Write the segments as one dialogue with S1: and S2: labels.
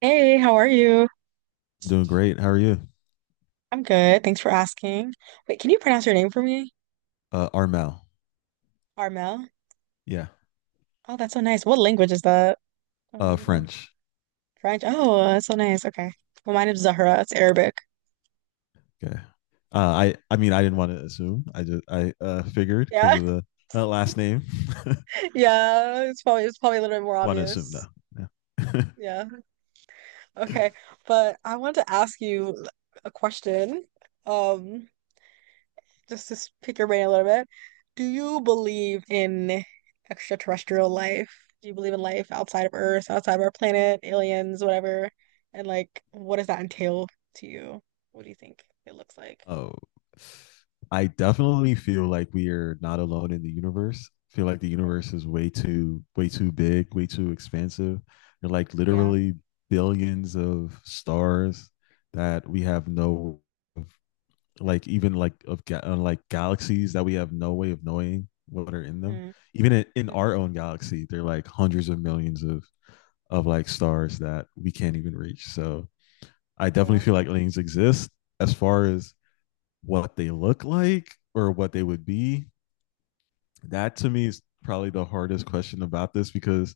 S1: Hey, how are you?
S2: I'm doing great. How are you?
S1: I'm good. Thanks for asking. Wait, can you pronounce your name for me?
S2: Armel.
S1: Armel?
S2: Yeah.
S1: Oh, that's so nice. What language is that? Uh,
S2: French.
S1: French. Oh, that's so nice. Okay. Well, my name's Zahra. It's Arabic.
S2: Okay. I mean I didn't want to assume. I figured because
S1: Yeah.
S2: of the that last name.
S1: Yeah. It's probably a little bit more
S2: Want to assume though.
S1: obvious.
S2: Yeah.
S1: Yeah. Okay. But I want to ask you a question. Um, just to pick your brain a little bit, do you believe in extraterrestrial life? Do you believe in life outside of Earth, outside of our planet, aliens, whatever? And like, what does that entail to you? What do you think it looks like?
S2: Oh, I definitely feel like we are not alone in the universe. I feel like the
S1: Okay.
S2: universe is way too big, way too expansive. There are like
S1: Yeah.
S2: literally billions of stars that we have no of like even like of like galaxies that we have no way of knowing what are in them.
S1: Mm,
S2: Even in
S1: mhm.
S2: our own galaxy, there are like hundreds of millions of like stars that we can't even reach. So I definitely
S1: Yeah.
S2: feel like aliens exist. As far as what they look like or what they would be, that to me is probably the hardest question about this because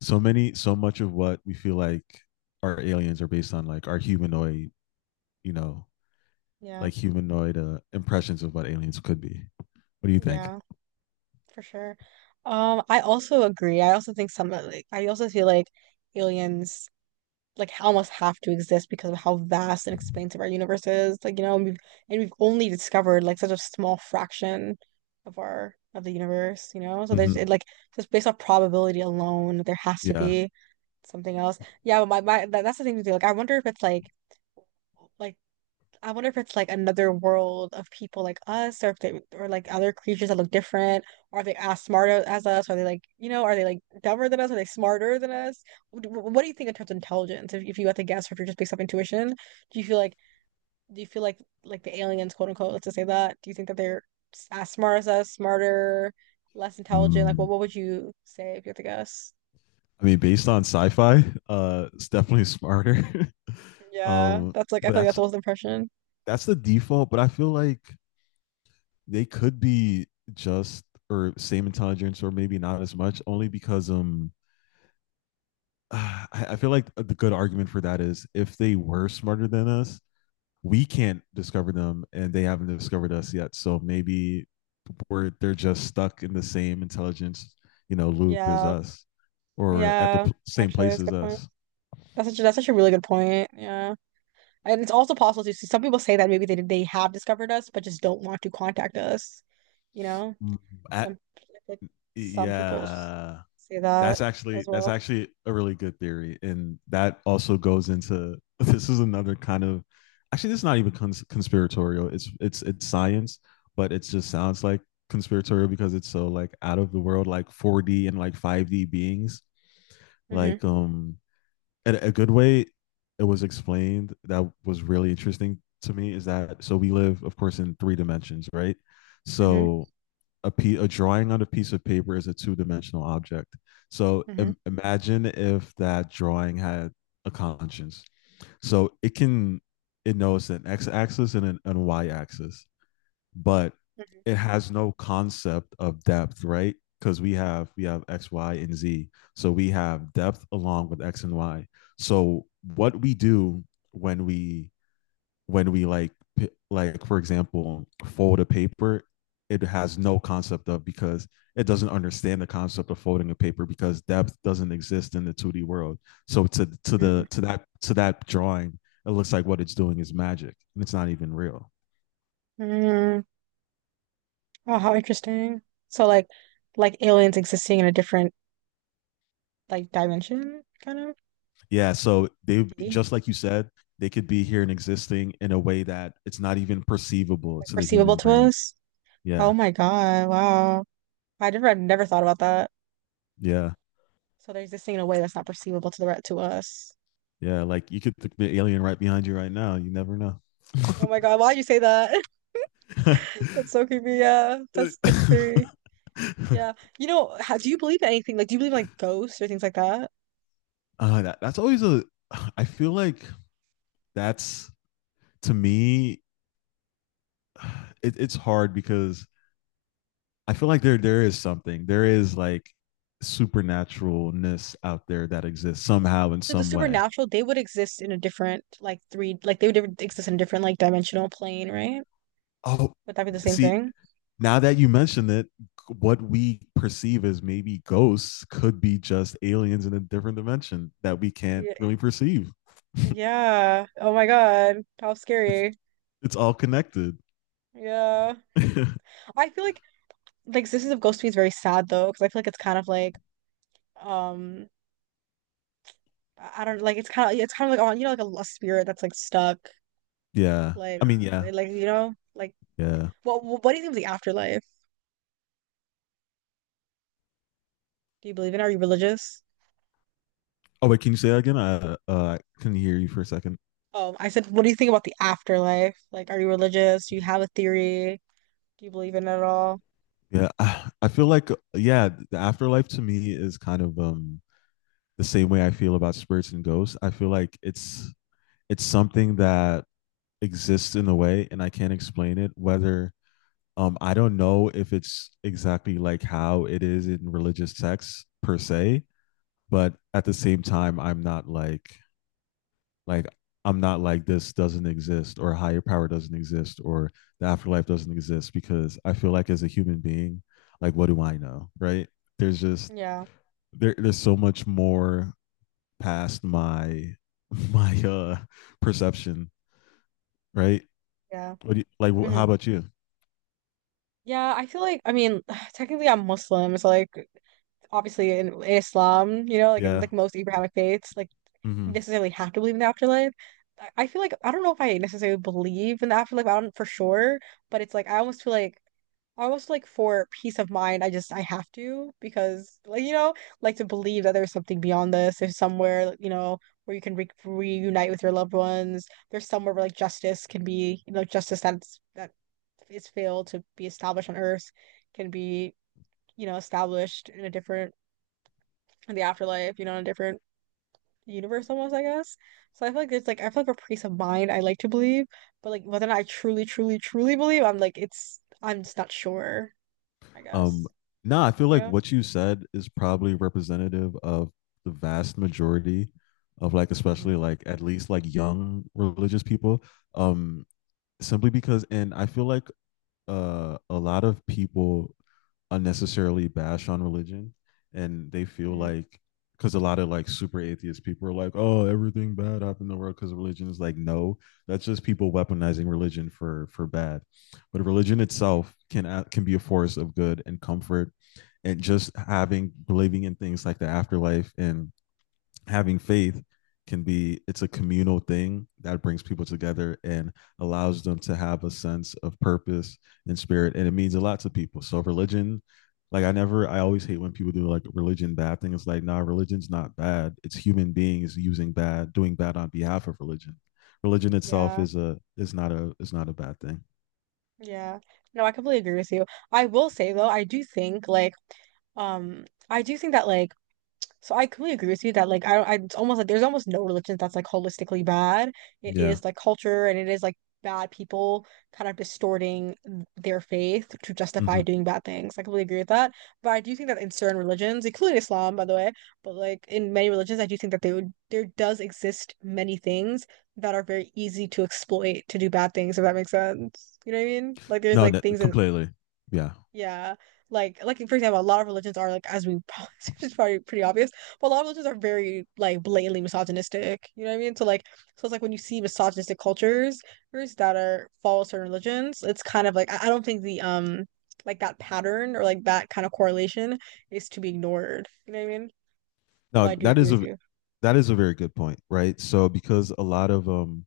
S2: so much of what we feel like our aliens are based on like our humanoid, you know,
S1: Yeah.
S2: like humanoid impressions of what aliens could be. What do you think?
S1: Yeah. For sure. I also agree. I also think some like I also feel like aliens almost have to exist because of how vast and expansive our universe is. Like, you know, and we've only discovered like such a small fraction of the universe, you know? So there's it,
S2: Mhm.
S1: like just based off probability alone, there has to
S2: Yeah.
S1: be something else. Yeah, but that's the thing to do. Like I wonder if it's like like I wonder if it's like another world of people like us, or if they, or like other creatures that look different. Are they as smart as us? Are they like, you know, are they like dumber than us? Are they smarter than us? What do you think in terms of intelligence? If you had to guess, or if you're just based off intuition, do you feel like, do you feel like the aliens, quote unquote, let's just say that? Do you think that they're as smart as us, smarter, less intelligent? Like,
S2: Mm.
S1: what would you say if you had to guess?
S2: I mean, based on sci-fi, it's definitely smarter.
S1: Yeah,
S2: Um,
S1: that's like, I
S2: but
S1: feel like that's
S2: that's
S1: almost the impression.
S2: that's the default. But I feel like they could be just or same intelligence, or maybe not as much, only because I feel like the good argument for that is if they were smarter than us, we can't discover them, and they haven't discovered us yet. So maybe where they're just stuck in the same intelligence, loop as
S1: Yeah,
S2: us, or at the
S1: yeah,
S2: same
S1: actually,
S2: place
S1: that's a
S2: as
S1: good point.
S2: us.
S1: That's such a really good point. Yeah. And it's also possible to see some people say that maybe they have discovered us but just don't want to contact us. You know,
S2: At,
S1: some like some
S2: yeah,
S1: say that
S2: that's
S1: as
S2: actually
S1: well.
S2: a really good theory, and that also goes into, this is another kind of, actually this is not even conspiratorial. It's science, but it just sounds like conspiratorial because it's so like out of the world, like 4D and like 5D beings,
S1: Hmm.
S2: like um and a good way it was explained that was really interesting to me is that so we live, of course, in three dimensions, right?
S1: Hmm.
S2: So a drawing on a piece of paper is a two dimensional object. So
S1: Hmm.
S2: imagine if that drawing had a conscience. So it knows an x axis and and a y axis, but it has no concept of depth, right? Because we have X, Y, and Z. So we have depth along with X and Y. So what we do when we like for example fold a paper, it has no concept of, because it doesn't understand the concept of folding a paper because depth doesn't exist in the 2D world. So to to
S1: Hmm.
S2: the to that to that drawing, it looks like what it's doing is magic, and it's not even real.
S1: Hmm. Wow, how interesting. So like aliens existing in a different like dimension kind of
S2: Yeah, so they
S1: D,
S2: just like you said, they could be here and existing in a way that it's not even perceivable
S1: like
S2: to the
S1: perceivable
S2: human
S1: to
S2: brain.
S1: us. Oh
S2: Yeah,
S1: my God, wow. I've never thought about that.
S2: yeah,
S1: So they're existing in a way that's not perceivable to to us.
S2: yeah. Like, the alien right behind you right now. You never know.
S1: Oh my God, why'd you say that?
S2: uh,
S1: That's so creepy. Yeah, that's very yeah. You know, do you believe in anything? Like, do you believe in like ghosts or things like that?
S2: that's always a. I feel like that's to me. It's hard because I feel like there is something. There is like supernaturalness out there that exists somehow in
S1: So the
S2: some way.
S1: supernatural, they would exist in a different like they would exist in a different like dimensional plane, right?
S2: Oh,
S1: Would that be the same
S2: see,
S1: thing?
S2: now that you mention it, what we perceive as maybe ghosts could be just aliens in a different dimension that we can't
S1: Yeah.
S2: really perceive.
S1: Yeah. Oh my God, how
S2: It's
S1: scary.
S2: it's all connected.
S1: Yeah. I feel like the existence of ghosts to me is very sad though, because I feel like it's kind of like um I don't like it's kind of like on you know like a spirit that's like stuck.
S2: yeah.
S1: Like,
S2: I mean, yeah,
S1: you know, like
S2: yeah.
S1: what do you think of the afterlife? Do you believe in it? Are you religious?
S2: Oh wait, can you say that again? I couldn't hear you for a second.
S1: I said, what do you think about the afterlife? Like, are you religious? Do you have a theory? Do you believe in it at all?
S2: Yeah, I feel like, yeah, the afterlife to me is kind of the same way I feel about spirits and ghosts. I feel like it's something that exists in a way, and I can't explain it. Whether I don't know if it's exactly like how it is in religious sects per se, but at the same time, I'm not like, like this doesn't exist or higher power doesn't exist or the afterlife doesn't exist, because I feel like, as a human being, like what do I know, right? There's just
S1: Yeah,
S2: there there's so much more past my my perception, right?
S1: yeah.
S2: Like,
S1: Hmm.
S2: how about you?
S1: Yeah, I feel like I mean, technically I'm Muslim, so like obviously in Islam, you know, like in
S2: Yeah.
S1: like most Abrahamic faiths, like
S2: hmm
S1: necessarily have to believe in the afterlife. I feel like I don't know if I necessarily believe in the afterlife. I don't for sure, but it's like I almost feel like I almost like for peace of mind, I have to because like you know like to believe that there's something beyond this. There's somewhere like, you know, where you can re reunite with your loved ones. There's somewhere where like justice can be, you know, justice that's that is failed to be established on Earth can be, you know, established in a different in the afterlife. You know in a different the universe almost, I guess. So I feel like there's like I feel like a piece of mind I like to believe, but like whether or not I truly believe, I'm like it's I'm just not sure, I
S2: Um,
S1: guess.
S2: nah, I feel
S1: You
S2: like
S1: know?
S2: what you said is probably representative of the vast majority of like,
S1: Hmm.
S2: especially like at least like young religious people. Um, Simply because, and I feel like, a lot of people unnecessarily bash on religion, and they feel
S1: Hmm.
S2: like, because a lot of like super atheist people are like, oh, everything bad happened in the world because of religion. Is like, no, that's just people weaponizing religion for bad. But religion
S1: Yeah.
S2: itself can be a force of good and comfort, and just having, believing in things like the afterlife and having faith can be it's a communal thing that brings people together and allows them to have a sense of purpose and spirit, and it means a lot to people. So religion, like I never I always hate when people do like religion bad thing. It's like, nah, religion's not bad. It's human beings using bad, doing bad on behalf of Religion itself
S1: Yeah.
S2: is a is not a is not a bad thing.
S1: Yeah. No, I completely agree with you. I will say though, I do think like um I do think that like So I completely agree with you that I don't I it's almost like there's almost no religion that's like holistically bad. It
S2: Yeah.
S1: is like culture and it is like bad people kind of distorting their faith to
S2: Mm-hmm.
S1: justify doing bad things. I completely agree with that. But I do think that in certain religions, including Islam, by the way, but like in many religions, I do think that they would there does exist many things that are very easy to exploit to do bad things, if that makes sense. You know what I mean? Like there's
S2: No,
S1: like
S2: that,
S1: things that
S2: completely, yeah.
S1: yeah, like for example, a lot of religions are like as we probably it's probably pretty obvious, but a lot of religions are very like blatantly misogynistic. You know what I mean? So like so it's like when you see misogynistic cultures that are follow certain religions, it's kind of like I don't think the like that pattern or like that kind of correlation is to be ignored. You know what I mean? Although I
S2: No,
S1: do
S2: that
S1: agree
S2: is
S1: with
S2: a
S1: you.
S2: that is a very good point, right, so because a lot of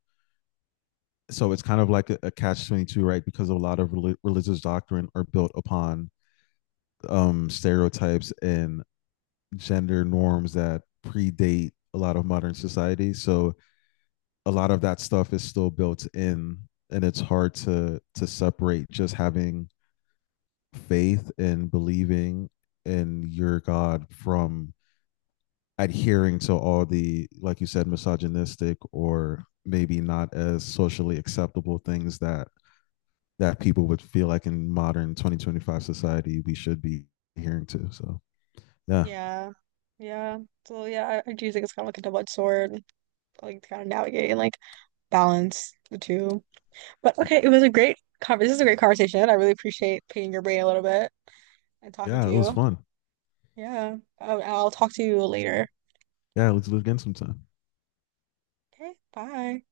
S2: so it's kind of like a catch 22, right, because a lot of religious doctrine are built upon stereotypes and gender norms that predate a lot of modern society, so a lot of that stuff is still built in, and it's hard to separate just having faith and believing in your god from adhering to all the, like you said, misogynistic or maybe not as socially acceptable things that people would feel like in modern 2025 society we should be adhering to. So yeah,
S1: Yeah. Yeah. So yeah, I do think it's kind of like a double-edged sword, like to kind of navigate and like balance the two. But okay, it was a great conver this is a great conversation. I really appreciate picking your brain a little bit and talking
S2: yeah,
S1: to
S2: it was
S1: you.
S2: fun.
S1: Yeah. I'll talk to you later.
S2: Yeah, let's do it again sometime.
S1: Okay, bye.